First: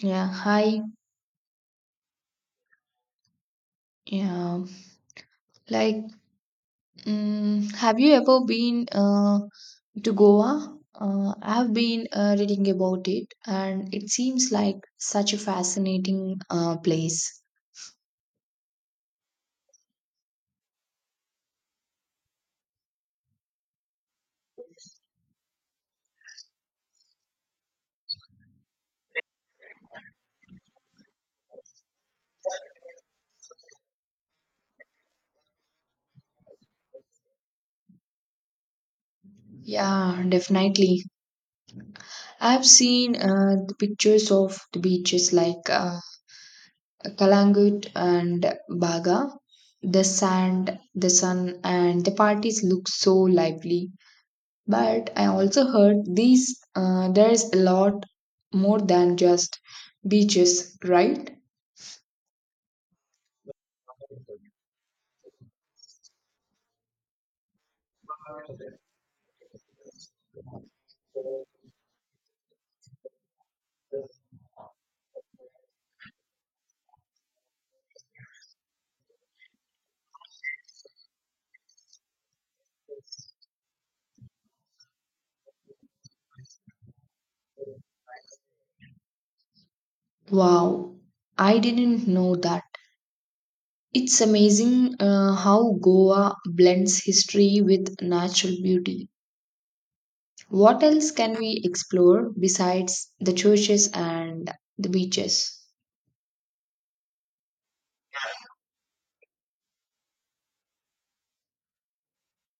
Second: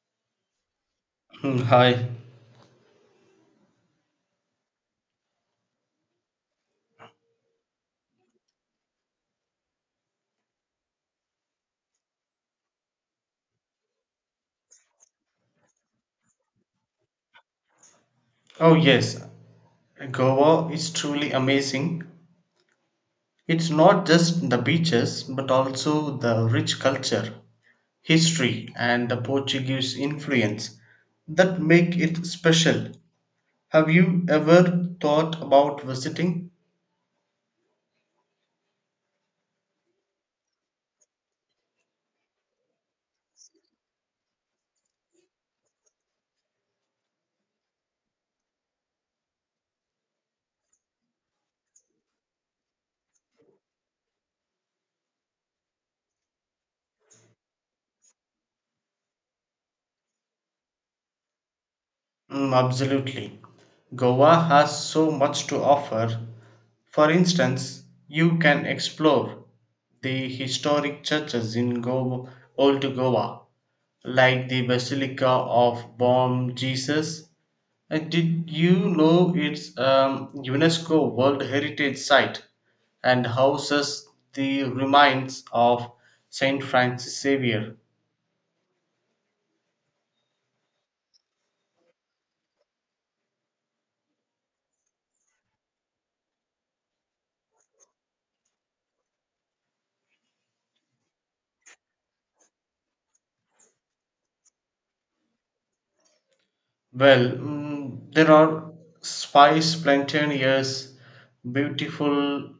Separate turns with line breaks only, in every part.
Yeah, hi.
Hi.
Yeah, like, mm, have you ever been to Goa? I've been reading about it, and it seems like such a fascinating place.
Oh, yes. Goa is truly amazing. It's not just the beaches, but also the rich culture, history, and the Portuguese influence that make it special. Have you ever thought about visiting?
Yeah, definitely. I've seen the pictures of the beaches like Kalangut and Baga. The sand, the sun, and the parties look so lively. But I also heard these there is a lot more than just beaches, right?
Absolutely. Goa has so much to offer. For instance, you can explore the historic churches in Goa, Old Goa, like the Basilica of Bom Jesus. Did you know it's UNESCO World Heritage Site and houses the remains of Saint Francis Xavier?
Wow, I didn't know that. It's amazing how Goa blends history with natural beauty. What else can we explore besides the churches and the beaches?
Well, there are spice plantain, yes, beautiful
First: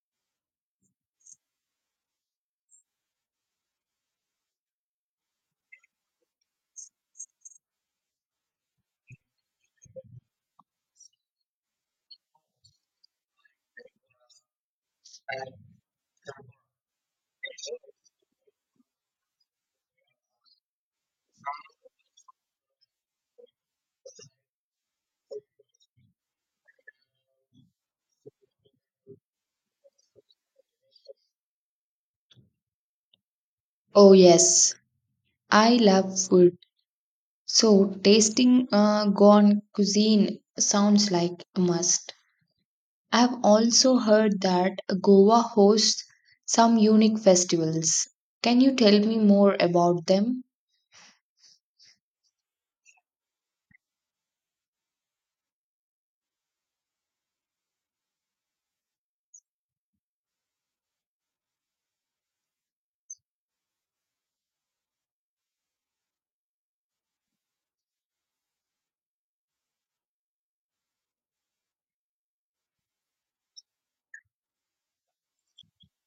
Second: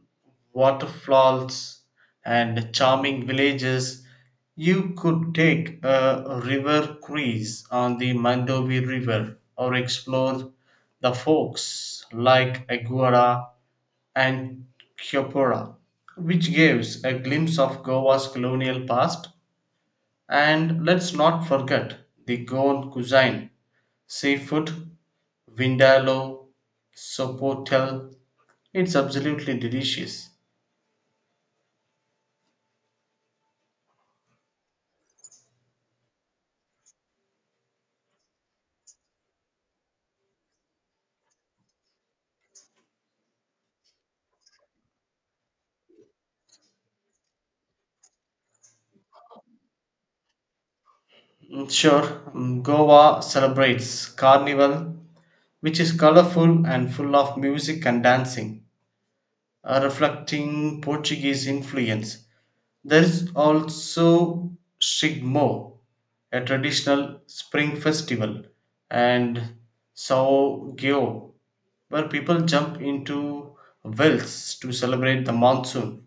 waterfalls, and charming villages. You could take a river cruise on the Mandovi River or explore the forks like Aguara and Kyopora, which gives a glimpse of Goa's colonial past. And let's not forget the Goan cuisine: Seafood, Vindaloo, Sopotel. It's absolutely delicious.
Oh, yes, I love food. So, tasting Goan cuisine sounds like a must. I've also heard that Goa hosts some unique festivals. Can you tell me more about them?
Sure. Goa celebrates Carnival, which is colorful and full of music and dancing, reflecting Portuguese influence. There is also Shigmo, a traditional spring festival, and Saogyo, where people jump into wells to celebrate the monsoon.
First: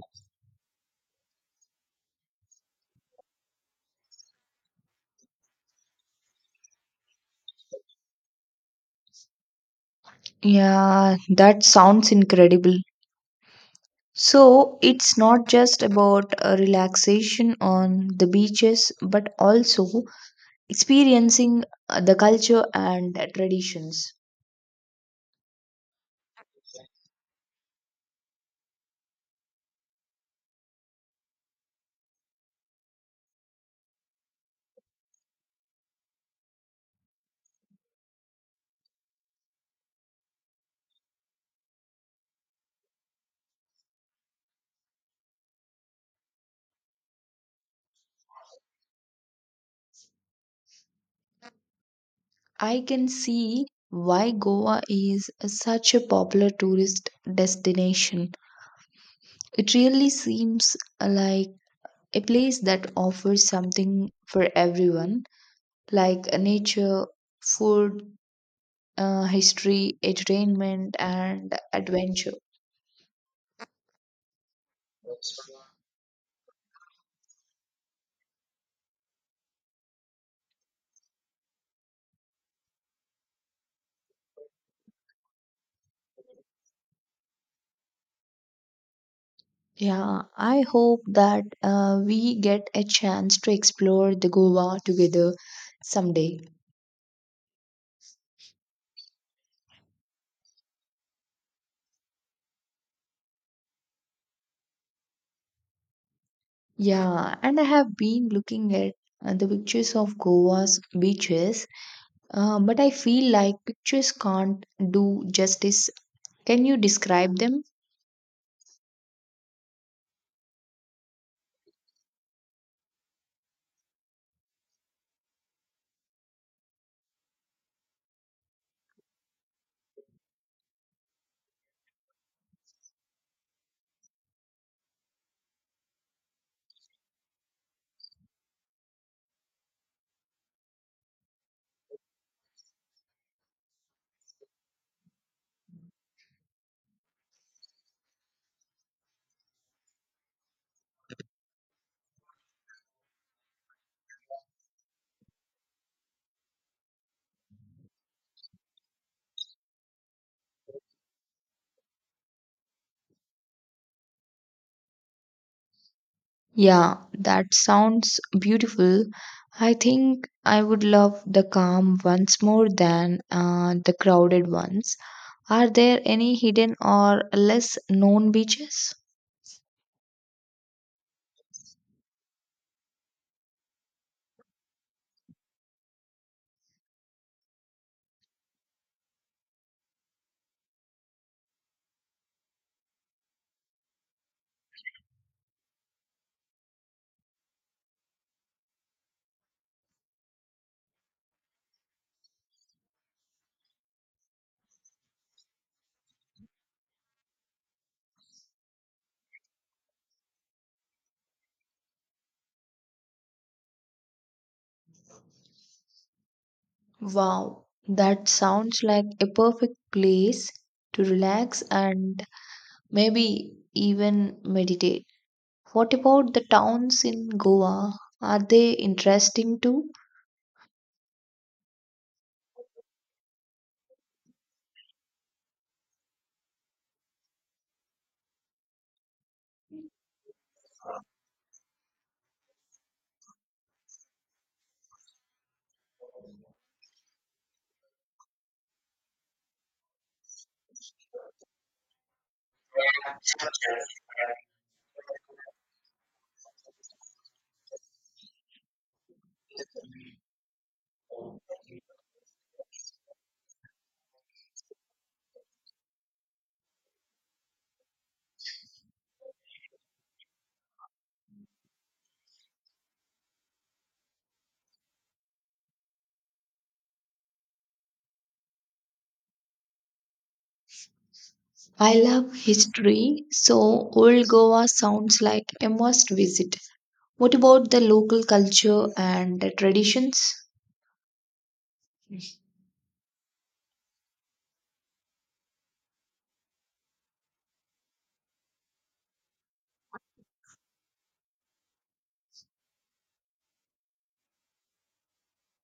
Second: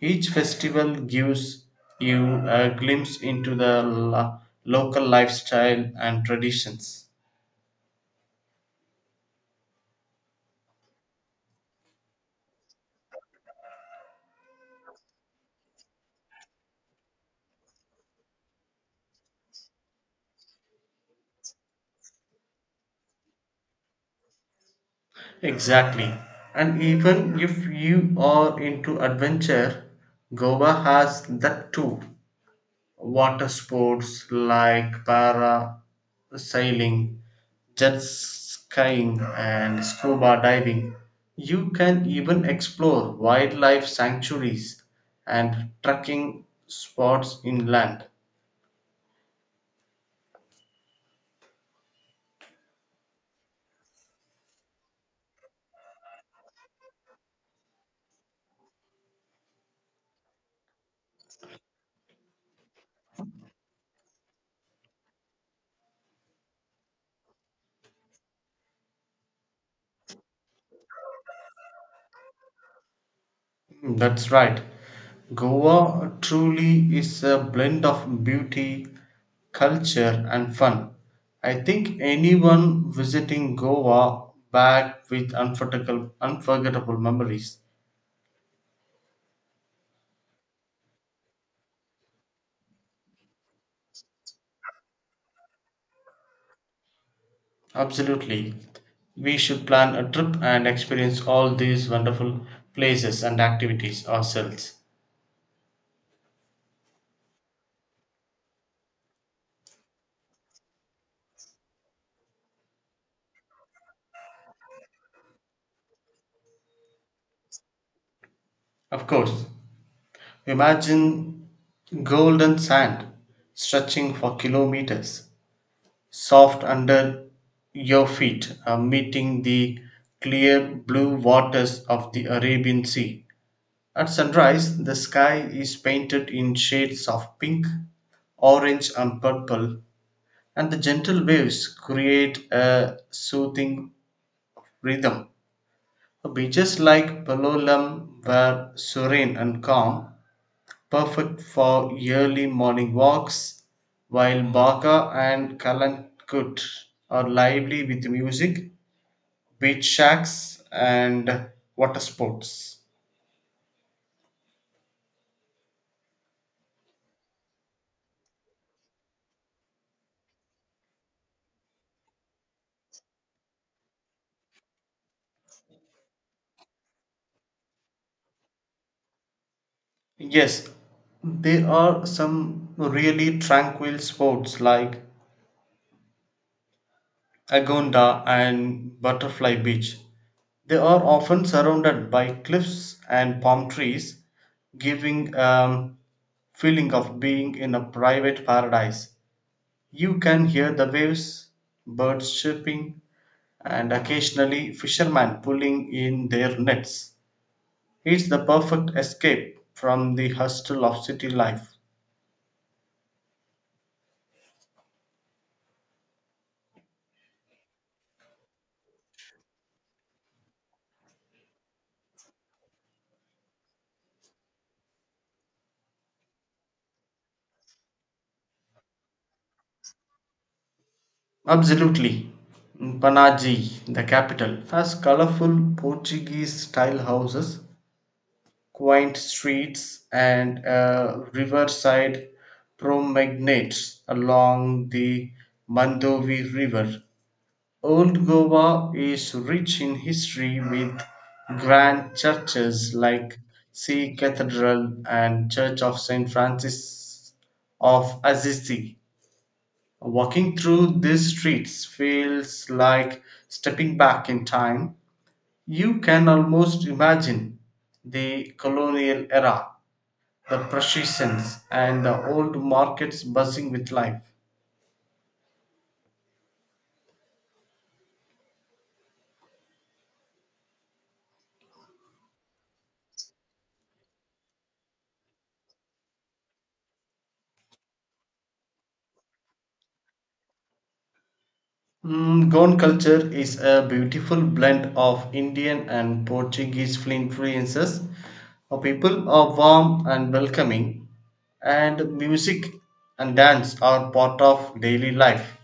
Each festival gives you a glimpse into the local lifestyle and traditions.
Yeah, that sounds incredible. So it's not just about a relaxation on the beaches, but also experiencing the culture and traditions.
Exactly. And even if you are into adventure, Goa has that too. Water sports like para sailing, jet skiing, and scuba diving. You can even explore wildlife sanctuaries and trekking spots inland.
I can see why Goa is such a popular tourist destination. It really seems like a place that offers something for everyone, like nature, food, history, entertainment, and adventure.
That's right. Goa truly is a blend of beauty, culture, and fun. I think anyone visiting Goa back with unforgettable memories.
Yeah, I hope that we get a chance to explore the Goa together someday.
Absolutely. We should plan a trip and experience all these wonderful places and activities ourselves.
Yeah, and I have been looking at the pictures of Goa's beaches, but I feel like pictures can't do justice. Can you describe them?
Of course, imagine golden sand stretching for kilometers, soft under your feet, meeting the clear blue waters of the Arabian Sea. At sunrise, the sky is painted in shades of pink, orange, and purple, and the gentle waves create a soothing rhythm. Beaches like Palolem were serene and calm, perfect for early morning walks, while Baka and Kalankut are lively with music, beach shacks, and water sports.
Yeah, that sounds beautiful. I think I would love the calm ones more than the crowded ones. Are there any hidden or less known beaches?
Yes, there are some really tranquil sports like Agonda and Butterfly Beach. They are often surrounded by cliffs and palm trees, giving a feeling of being in a private paradise. You can hear the waves, birds chirping, and occasionally fishermen pulling in their nets. It's the perfect escape from the hustle of city life.
Wow, that sounds like a perfect place to relax and maybe even meditate. What about the towns in Goa? Are they interesting too?
Absolutely. Panaji, the capital, has colorful Portuguese style houses, quaint streets, and riverside promenades along the Mandovi River. Old Goa is rich in history, with grand churches like Sea Cathedral and Church of St. Francis of Assisi. Walking through these streets feels like stepping back in time. You can almost imagine the colonial era, the processions, and the old markets buzzing with life.
I love history, so old Goa sounds like a must visit. What about the local culture and the traditions?
Goan culture is a beautiful blend of Indian and Portuguese influences. Our people are warm and welcoming, and music and dance are part of daily life.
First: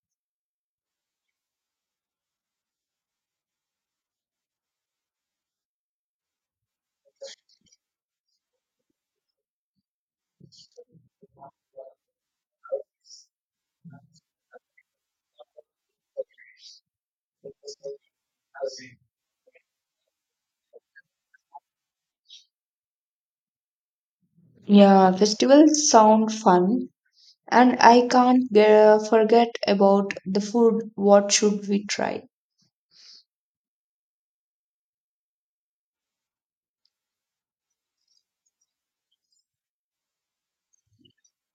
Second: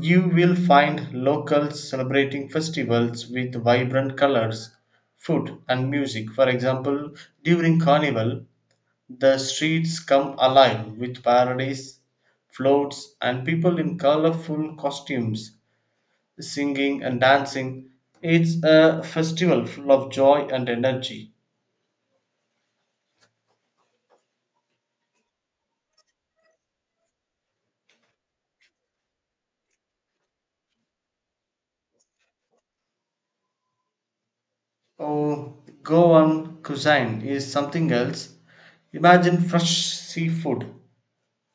You will find locals celebrating festivals with vibrant colors, food, and music. For example, during Carnival, the streets come alive with parades, floats, and people in colorful costumes, singing and dancing. It's a festival full of joy and energy.
Yeah, festivals sound fun, and I can't forget about the food. What should we try?
Oh, Goan cuisine is something else. Imagine fresh seafood,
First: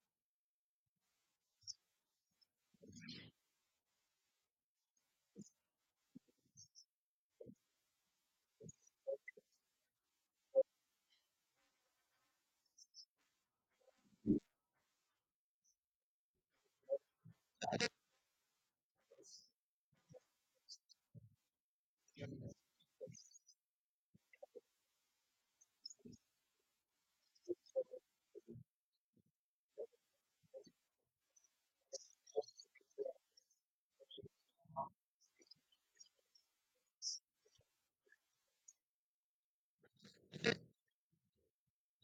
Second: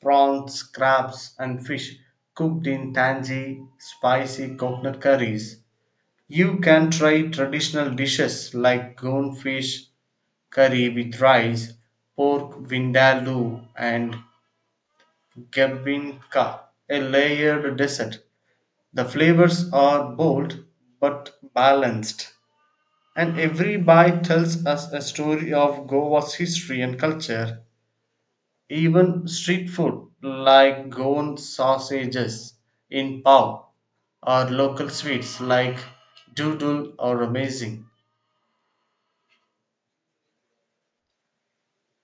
prawns, crabs, and fish cooked in tangy, spicy coconut curries. You can try traditional dishes like goldfish curry with rice, pork vindaloo, and Gebinka, a layered dessert. The flavors are bold but balanced, and every bite tells us a story of Goa's history and culture. Even street food like Goan sausages in Pau or local sweets like doodle are amazing.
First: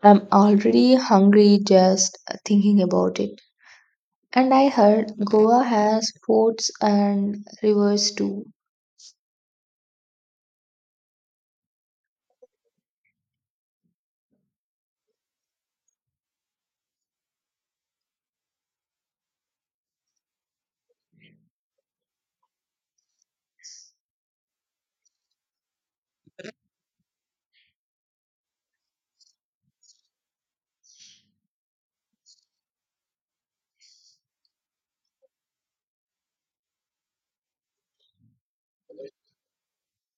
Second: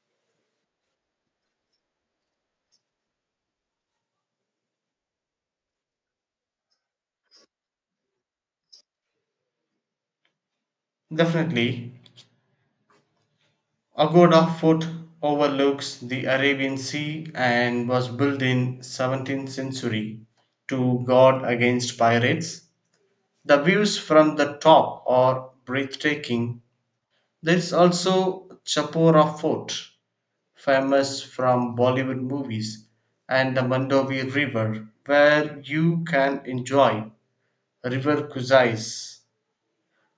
I'm already hungry just thinking about it. And I heard Goa has forts and rivers too.
Definitely. Agoda Fort overlooks the Arabian Sea and was built in 17th century to guard against pirates. The views from the top are breathtaking. There is also Chapora Fort, famous from Bollywood movies, and the Mandovi River, where you can enjoy river cruises.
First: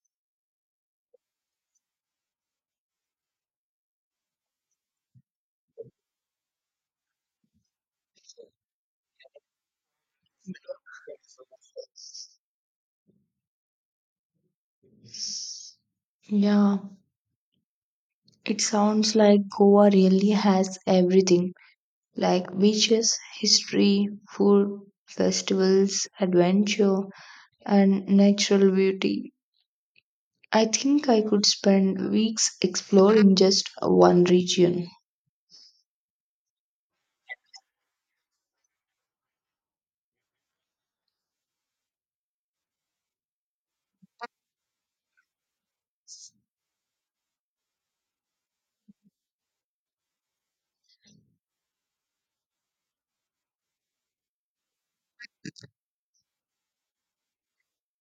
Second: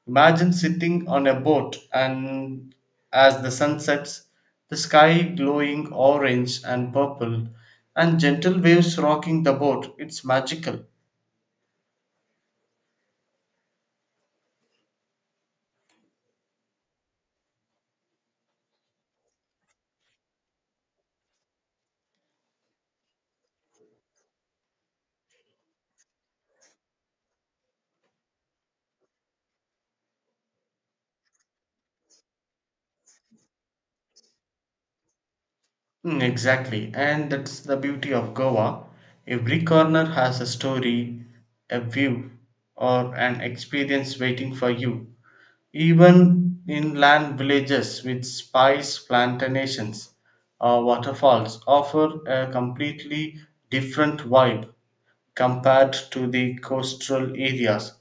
Imagine sitting on a boat, and as the sun sets, the sky glowing orange and purple, and gentle waves rocking the boat. It's magical.
Yeah, it sounds like Goa really has everything, like beaches, history, food, festivals, adventure, and natural beauty. I think I could spend weeks exploring just one region.
Exactly. And that's the beauty of Goa. Every corner has a story, a view, or an experience waiting for you. Even inland villages with spice plantations or waterfalls offer a completely different vibe compared to the coastal areas.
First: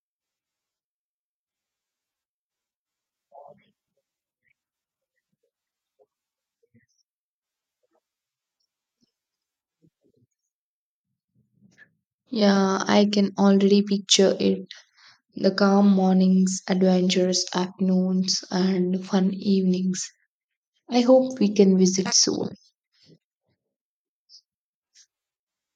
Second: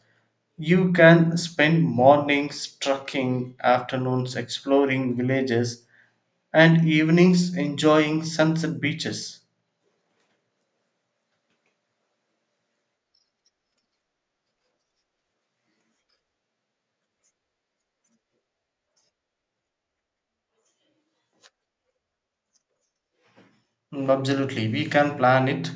You can spend mornings trekking, afternoons exploring villages, and evenings enjoying sunset beaches.
Yeah, I can already picture it. The calm mornings, adventurous afternoons, and fun evenings. I hope we can visit soon.
Absolutely, we can plan it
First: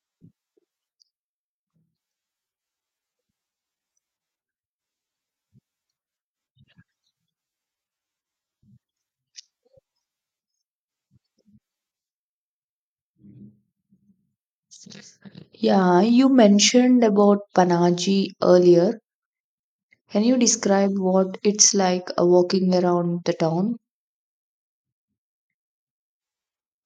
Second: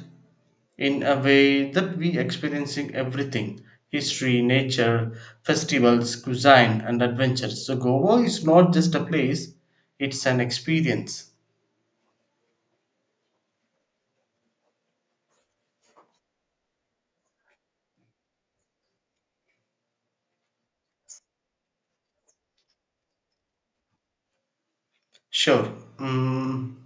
in a way that we experiencing everything: history, nature, festivals, cuisine, and adventures. So Goa is not just a place, it's an experience.
Yeah, you mentioned about Panaji earlier. Can you describe what it's like walking around the town?
Sure. mm,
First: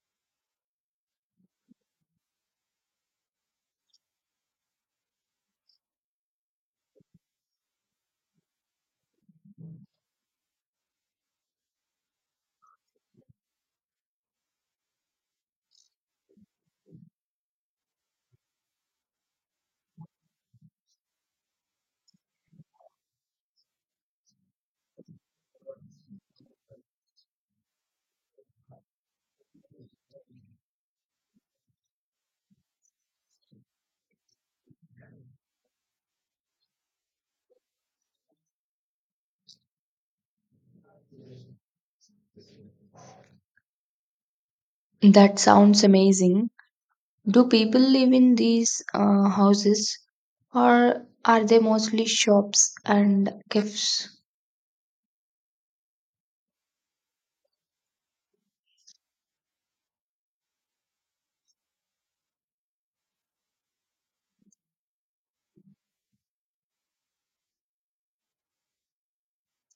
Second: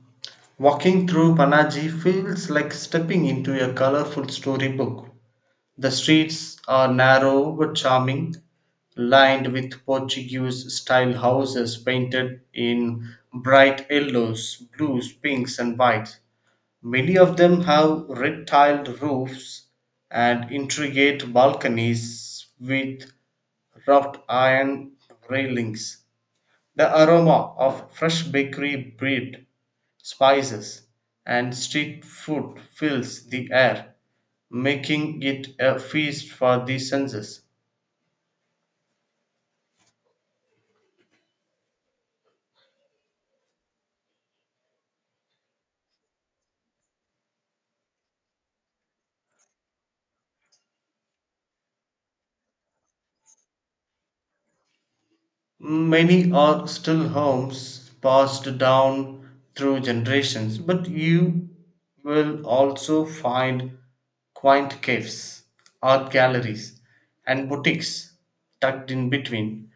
Walking through Panaji feels like stepping into a colorful storybook. The streets are narrow but charming, lined with Portuguese style houses painted in bright yellows, blues, pinks, and whites. Many of them have red tiled roofs and intricate balconies with wrought iron railings. The aroma of fresh bakery bread, spices, and street food fills the air, making it a feast for the senses.
That sounds amazing. Do people live in these houses or are they mostly shops and cafes?
Many are still homes passed down through generations, but you will also find quaint caves, art galleries, and boutiques tucked in between.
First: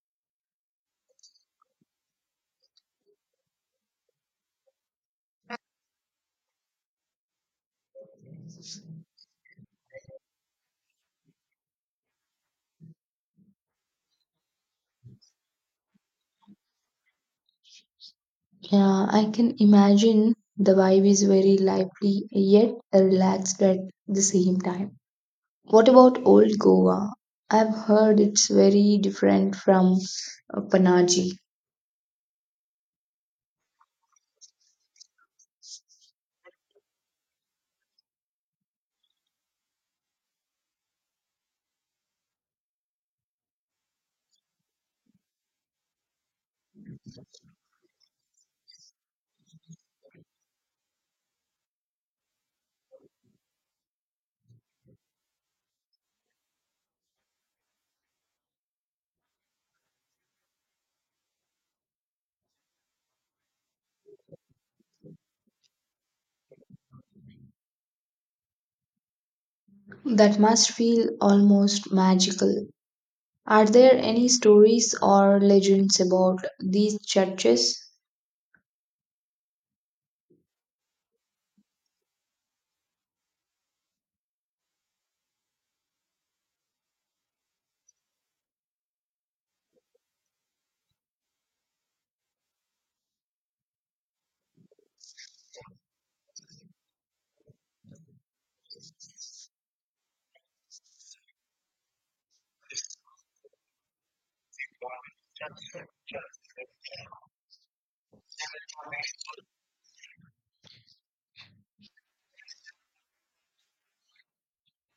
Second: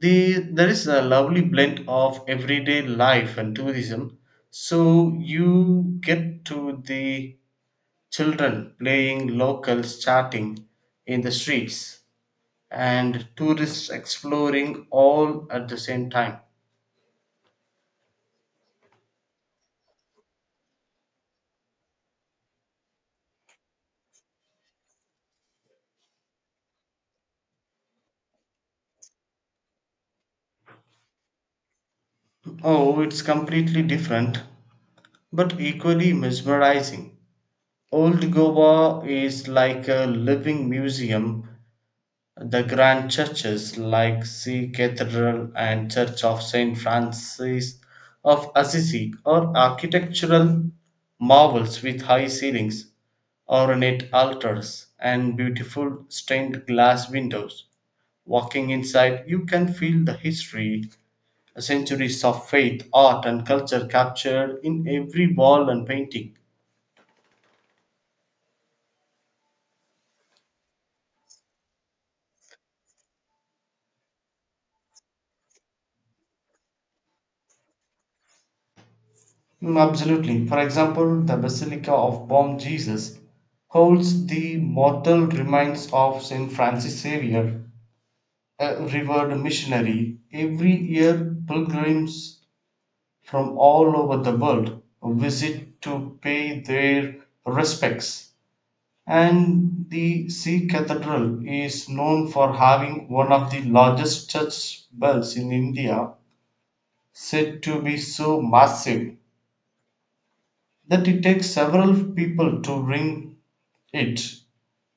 There is a lovely blend of everyday life and tourism, so you get to the children playing, locals chatting in the streets, and tourists exploring all at the same time.
Yeah, I can imagine the vibe is very lively yet relaxed at the same time. What about old Goa? I've heard it's very different from Panaji.
Oh, it's completely different, but equally mesmerizing. Old Goa is like a living museum. The grand churches like Sea Cathedral and Church of Saint Francis of Assisi are architectural marvels with high ceilings, ornate altars, and beautiful stained glass windows. Walking inside, you can feel the history, centuries of faith, art, and culture captured in every wall and painting.
That must feel almost magical. Are there any stories or legends about these churches?
Absolutely. For example, the Basilica of Bom Jesus holds the mortal remains of Saint Francis Xavier, a revered missionary. Every year, pilgrims from all over the world visit to pay their respects, and the Sea Cathedral is known for having one of the largest church bells in India, said to be so massive that it takes several people to ring it.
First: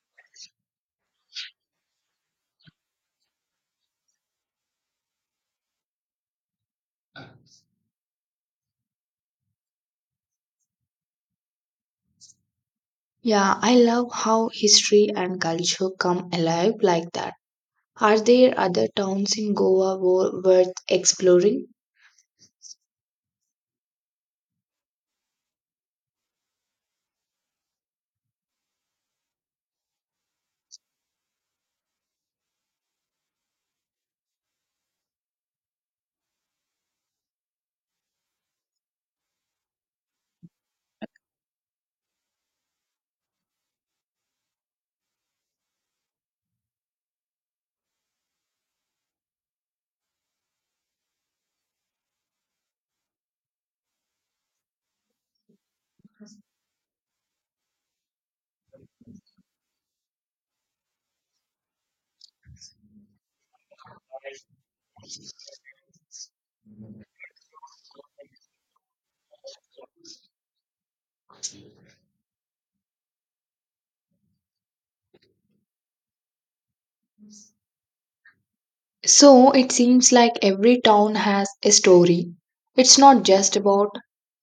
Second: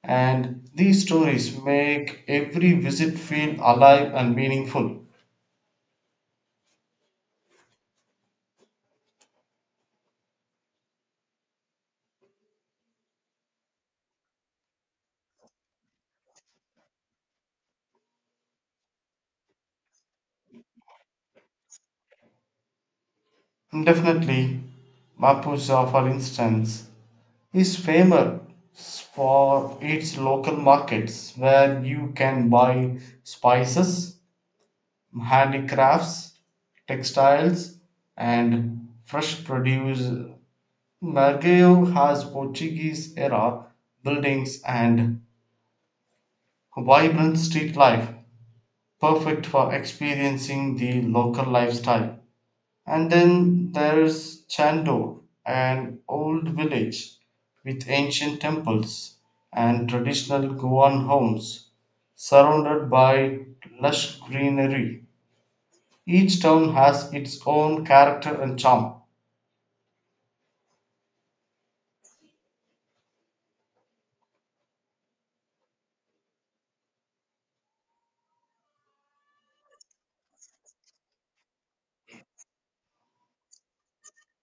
And these stories make every visit feel alive and meaningful.
Yeah, I love how history and culture come alive like that. Are there other towns in Goa worth exploring?
Definitely. Mapusa, for instance, is famous for its local markets, where you can buy spices, handicrafts, textiles, and fresh produce. Margao has Portuguese era buildings and vibrant street life, perfect for experiencing the local lifestyle. And then there's Chando, an old village with ancient temples and traditional Goan homes, surrounded by lush greenery. Each town has its own character and charm.
So it seems like every town has a story. It's not just about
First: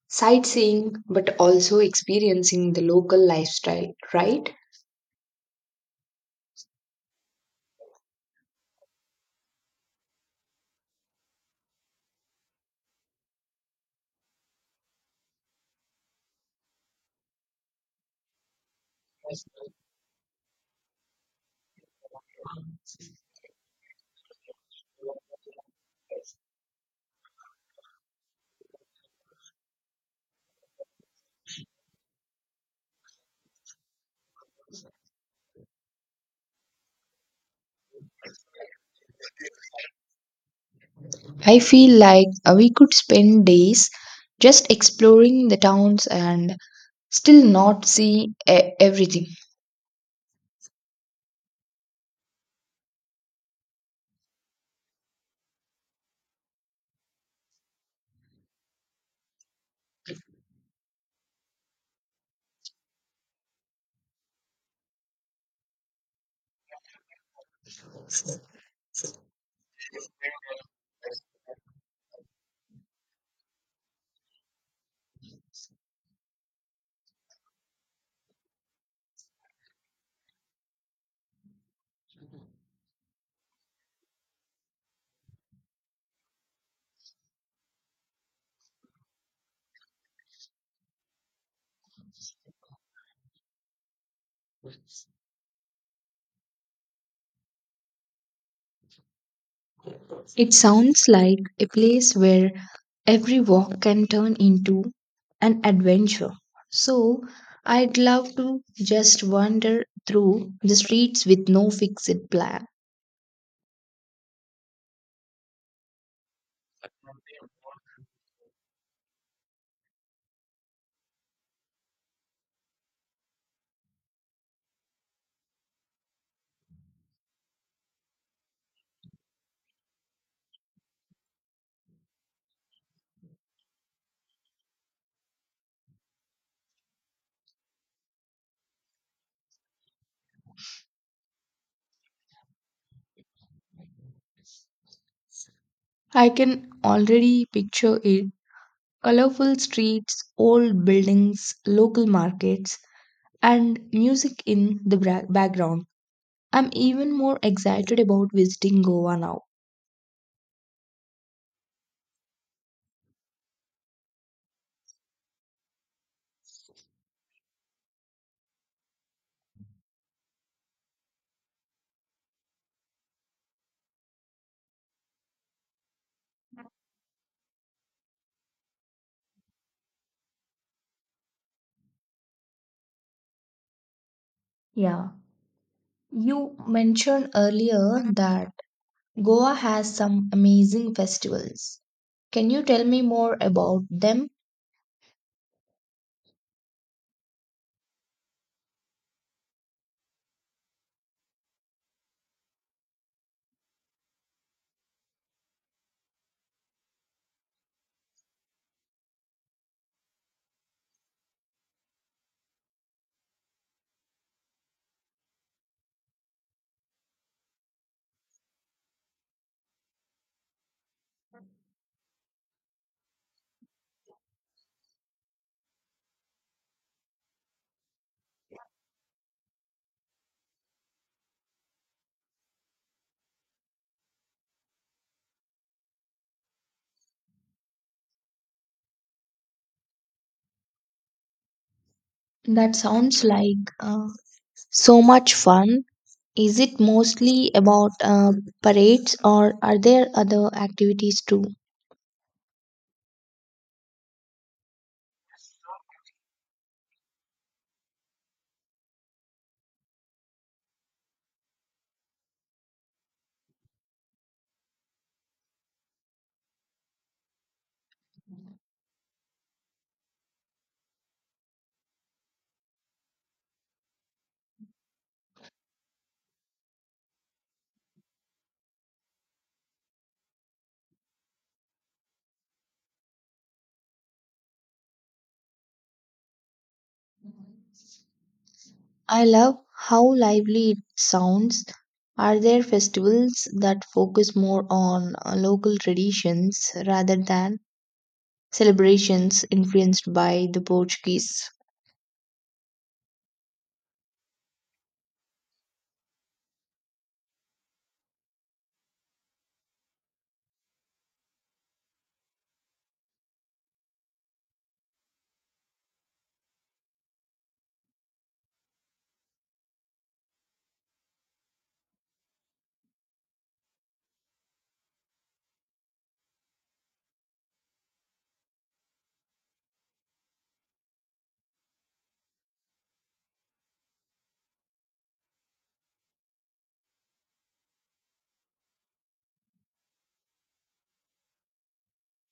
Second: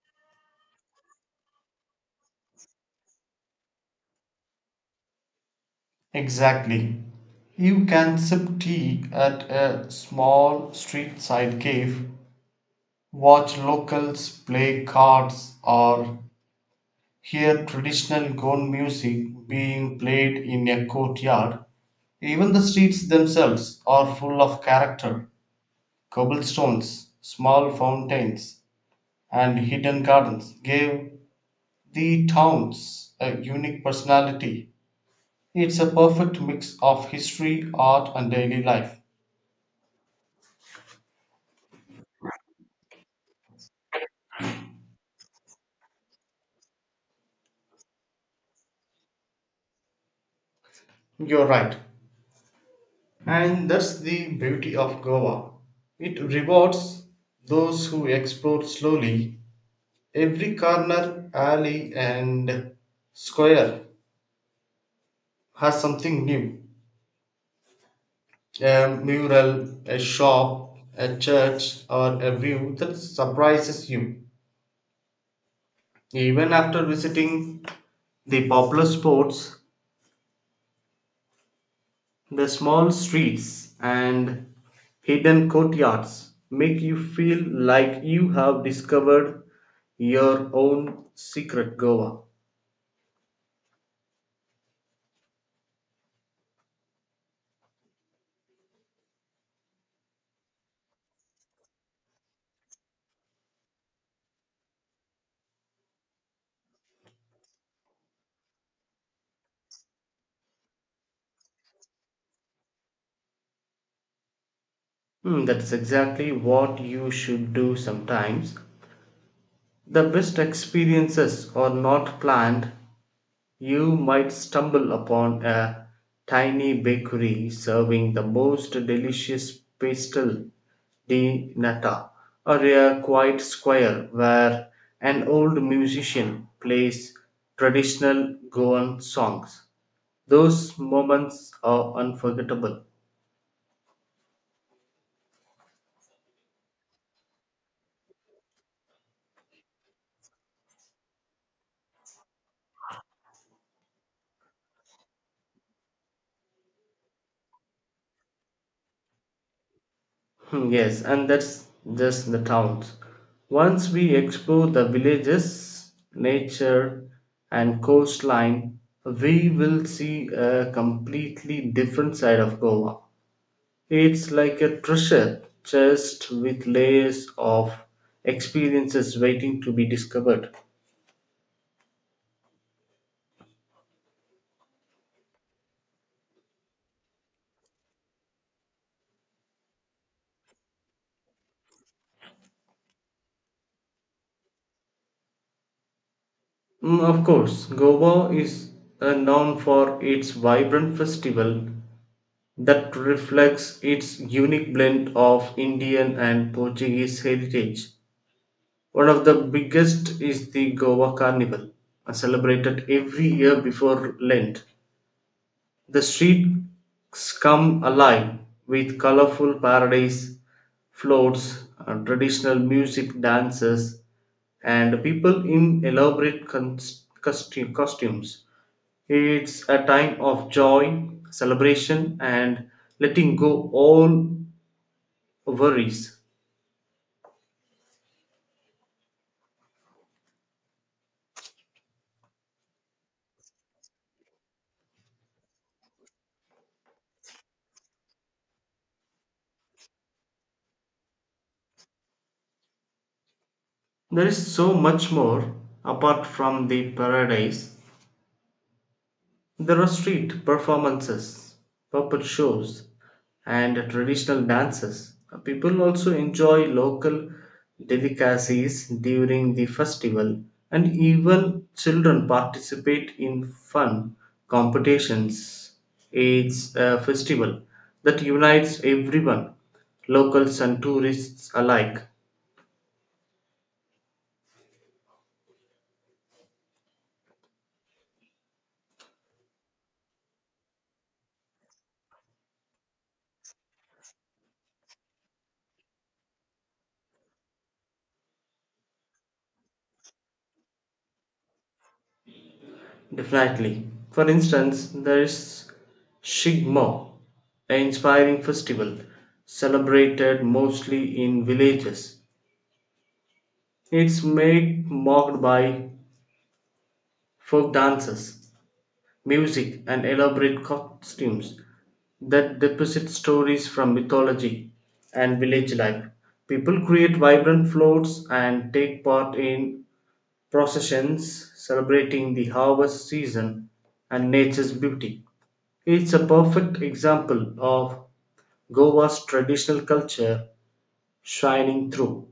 sightseeing but also experiencing the local lifestyle, right?
Exactly. You can sip tea at a small street side cave, watch locals play cards, or hear traditional gone music being played in a courtyard. Even the streets themselves are full of character. Cobblestones, small fountains, and hidden gardens gave the towns a unique personality. It's a perfect mix of history, art, and daily life.
I feel like we could spend days just exploring the towns and still not see everything.
You're right. And that's the beauty of Goa. It rewards those who explore slowly. Every corner, alley, and square has something new: a mural, a shop, a church, or a view that surprises you. Even after visiting the popular spots, the small streets and hidden courtyards make you feel like you have discovered your own secret Goa.
It sounds like a place where every walk can turn into an adventure. So I'd love to just wander through the streets with no fixed plan.
That's exactly what you should do sometimes. The best experiences are not planned. You might stumble upon a tiny bakery serving the most delicious pastel di nata, or a quiet square where an old musician plays traditional Goan songs. Those moments are unforgettable.
I can already picture it: colorful streets, old buildings, local markets, and music in the background. I'm even more excited about visiting Goa now.
Yes, and that's just the towns. Once we explore the villages, nature, and coastline, we will see a completely different side of Goa. It's like a treasure chest with layers of experiences waiting to be discovered.
Yeah, you mentioned earlier that Goa has some amazing festivals. Can you tell me more about them?
Of course, Goa is known for its vibrant festival that reflects its unique blend of Indian and Portuguese heritage. One of the biggest is the Goa Carnival, celebrated every year before Lent. The streets come alive with colorful paradise floats, traditional music, dances, and people in elaborate costumes. It's a time of joy, celebration, and letting go all worries.
That sounds like so much fun. Is it mostly about parades or are there other activities too?
There is so much more apart from the paradise. There are street performances, puppet shows, and traditional dances. People also enjoy local delicacies during the festival, and even children participate in fun competitions. It's a festival that unites everyone, locals and tourists alike.
I love how lively it sounds. Are there festivals that focus more on local traditions rather than celebrations influenced by the Portuguese?
Definitely. For instance, there is Shigmo, an inspiring festival celebrated mostly in villages. It's made marked by folk dances, music, and elaborate costumes that deposit stories from mythology and village life. People create vibrant floats and take part in processions celebrating the harvest season and nature's beauty. It's a perfect example of Goa's traditional culture shining through.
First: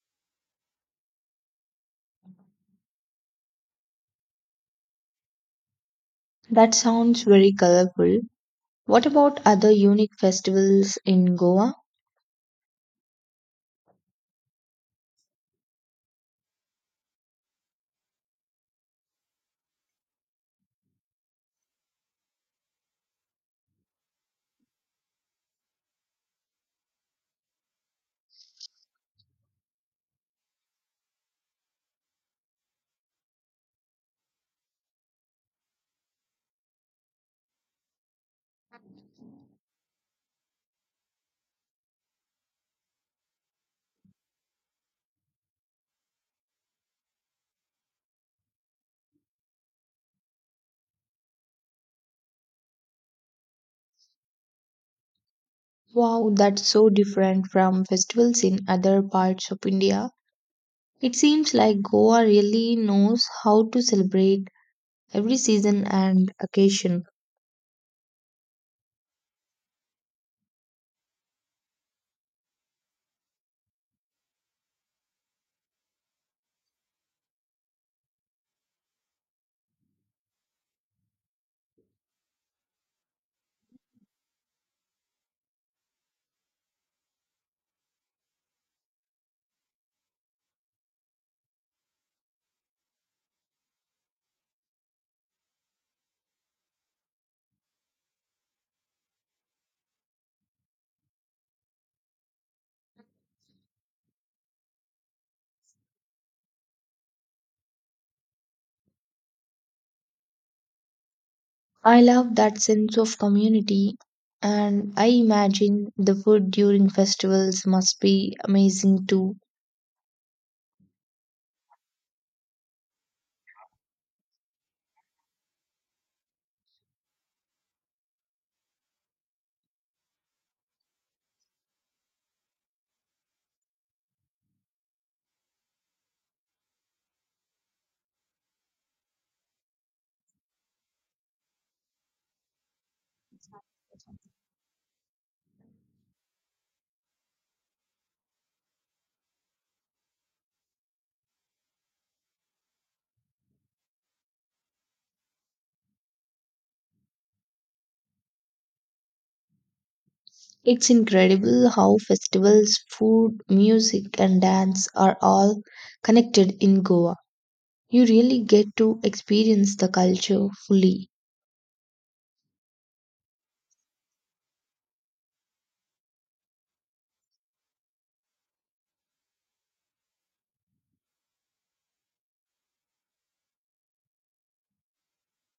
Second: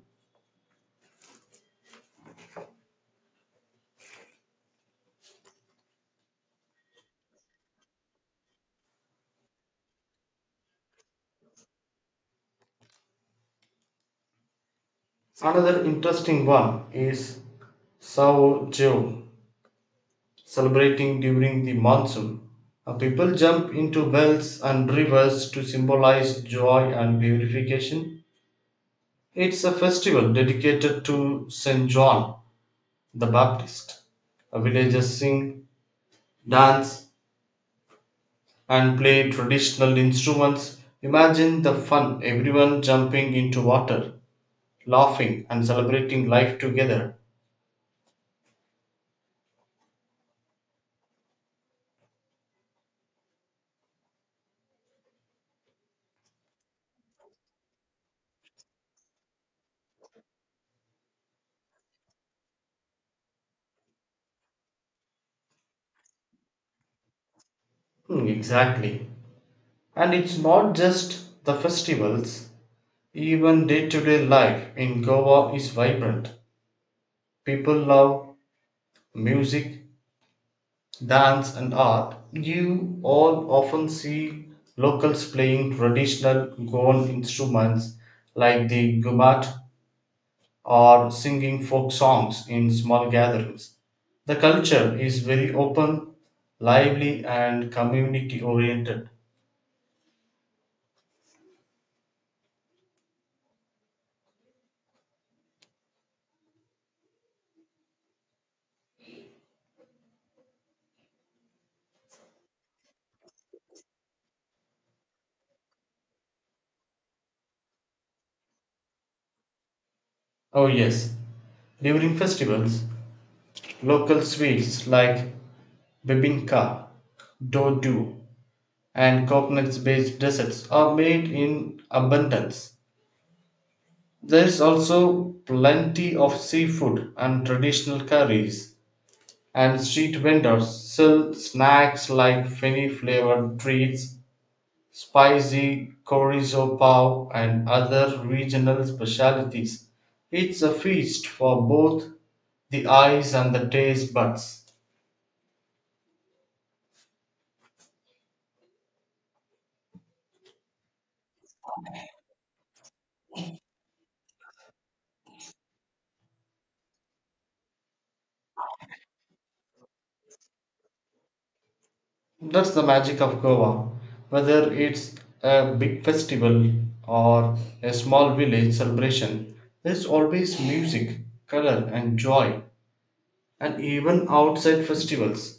That sounds very colorful. What about other unique festivals in Goa?
Another interesting one is Sao Joe, celebrating during the monsoon. People jump into wells and rivers to symbolize joy and purification. It's a festival dedicated to St. John the Baptist. Villagers sing, dance, and play traditional instruments. Imagine the fun, everyone jumping into water, laughing, and celebrating life together.
Wow, that's so different from festivals in other parts of India. It seems like Goa really knows how to celebrate every season and occasion.
Exactly. And it's not just the festivals, even day to day life in Goa is vibrant. People love music, dance, and art. You all often see locals playing traditional Goan instruments like the gumat or singing folk songs in small gatherings. The culture is very open, lively, and community oriented.
I love that sense of community, and I imagine the food during festivals must be amazing too.
Oh, yes, during festivals, local sweets like bibinka, dodu, and coconuts based desserts are made in abundance. There is also plenty of seafood and traditional curries, and street vendors sell snacks like feni flavored treats, spicy chorizo pav, and other regional specialties. It's a feast for both the eyes and the taste buds.
It's incredible how festivals, food, music, and dance are all connected in Goa. You really get to experience the culture fully.
That's the magic of Goa. Whether it's a big festival or a small village celebration, there's always music, color, and joy. And even outside festivals,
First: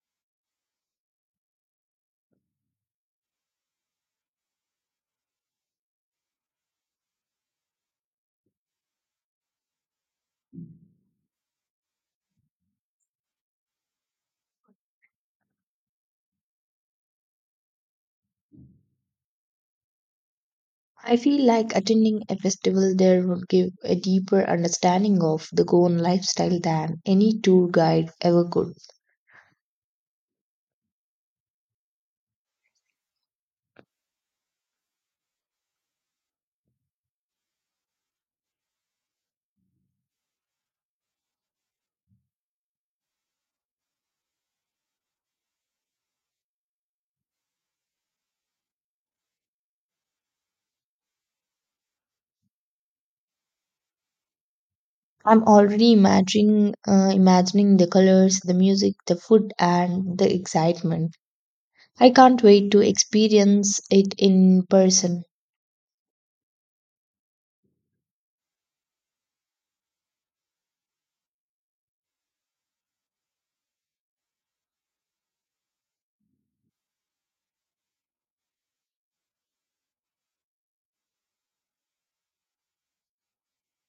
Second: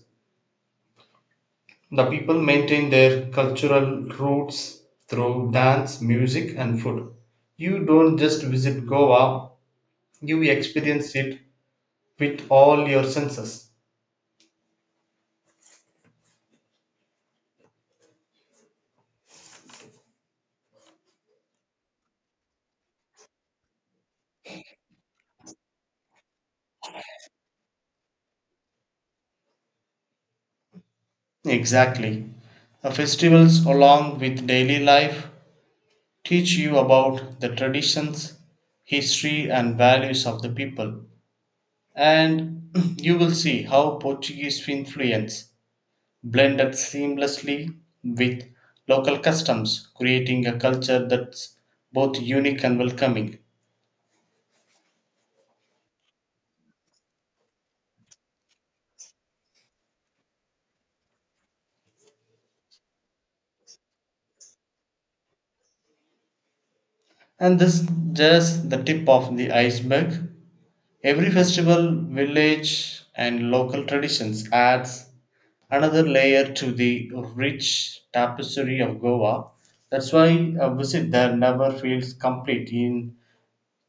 the people maintain their cultural roots through dance, music, and food. You don't just visit Goa, you experience it with all your senses.
I feel like attending a festival there would give a deeper understanding of the Goan lifestyle than any tour guide ever could.
Exactly. The festivals, along with daily life, teach you about the traditions, history, and values of the people. And you will see how Portuguese influence blended seamlessly with local customs, creating a culture that's both unique and welcoming.
I'm already imagining the colors, the music, the food, and the excitement. I can't wait to experience it in person.
And this just the tip of the iceberg. Every festival, village, and local traditions adds another layer to the rich tapestry of Goa. That's why a visit there never feels complete in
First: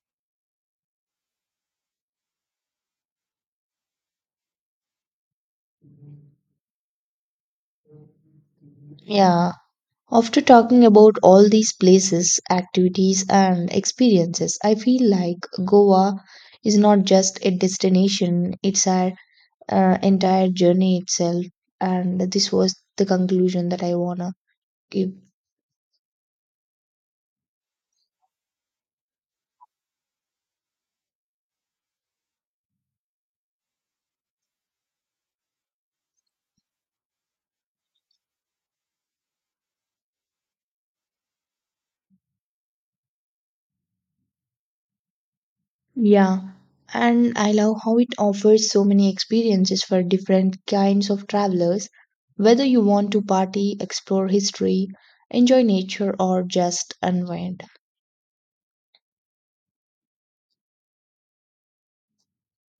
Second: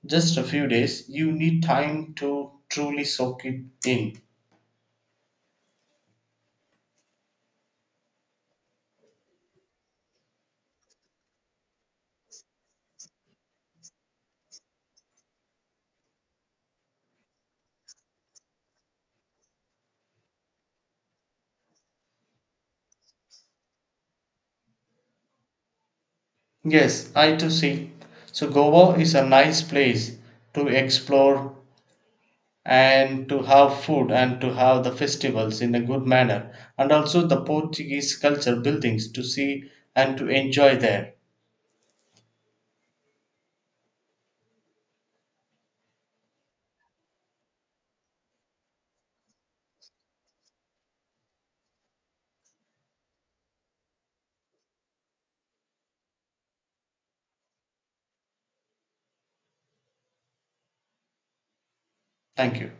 just a few days. You need time to truly soak it in.
Yeah, after talking about all these places, activities, and experiences, I feel like Goa is not just a destination, it's our entire journey itself. And this was the conclusion that I wanna give.
Yes, I too see. So Goa is a nice place to explore and to have food and to have the festivals in a good manner, and also the Portuguese culture buildings to see and to enjoy there.
Yeah. And I love how it offers so many experiences for different kinds of travelers. Whether you want to party, explore history, enjoy nature, or just unwind,
Thank you.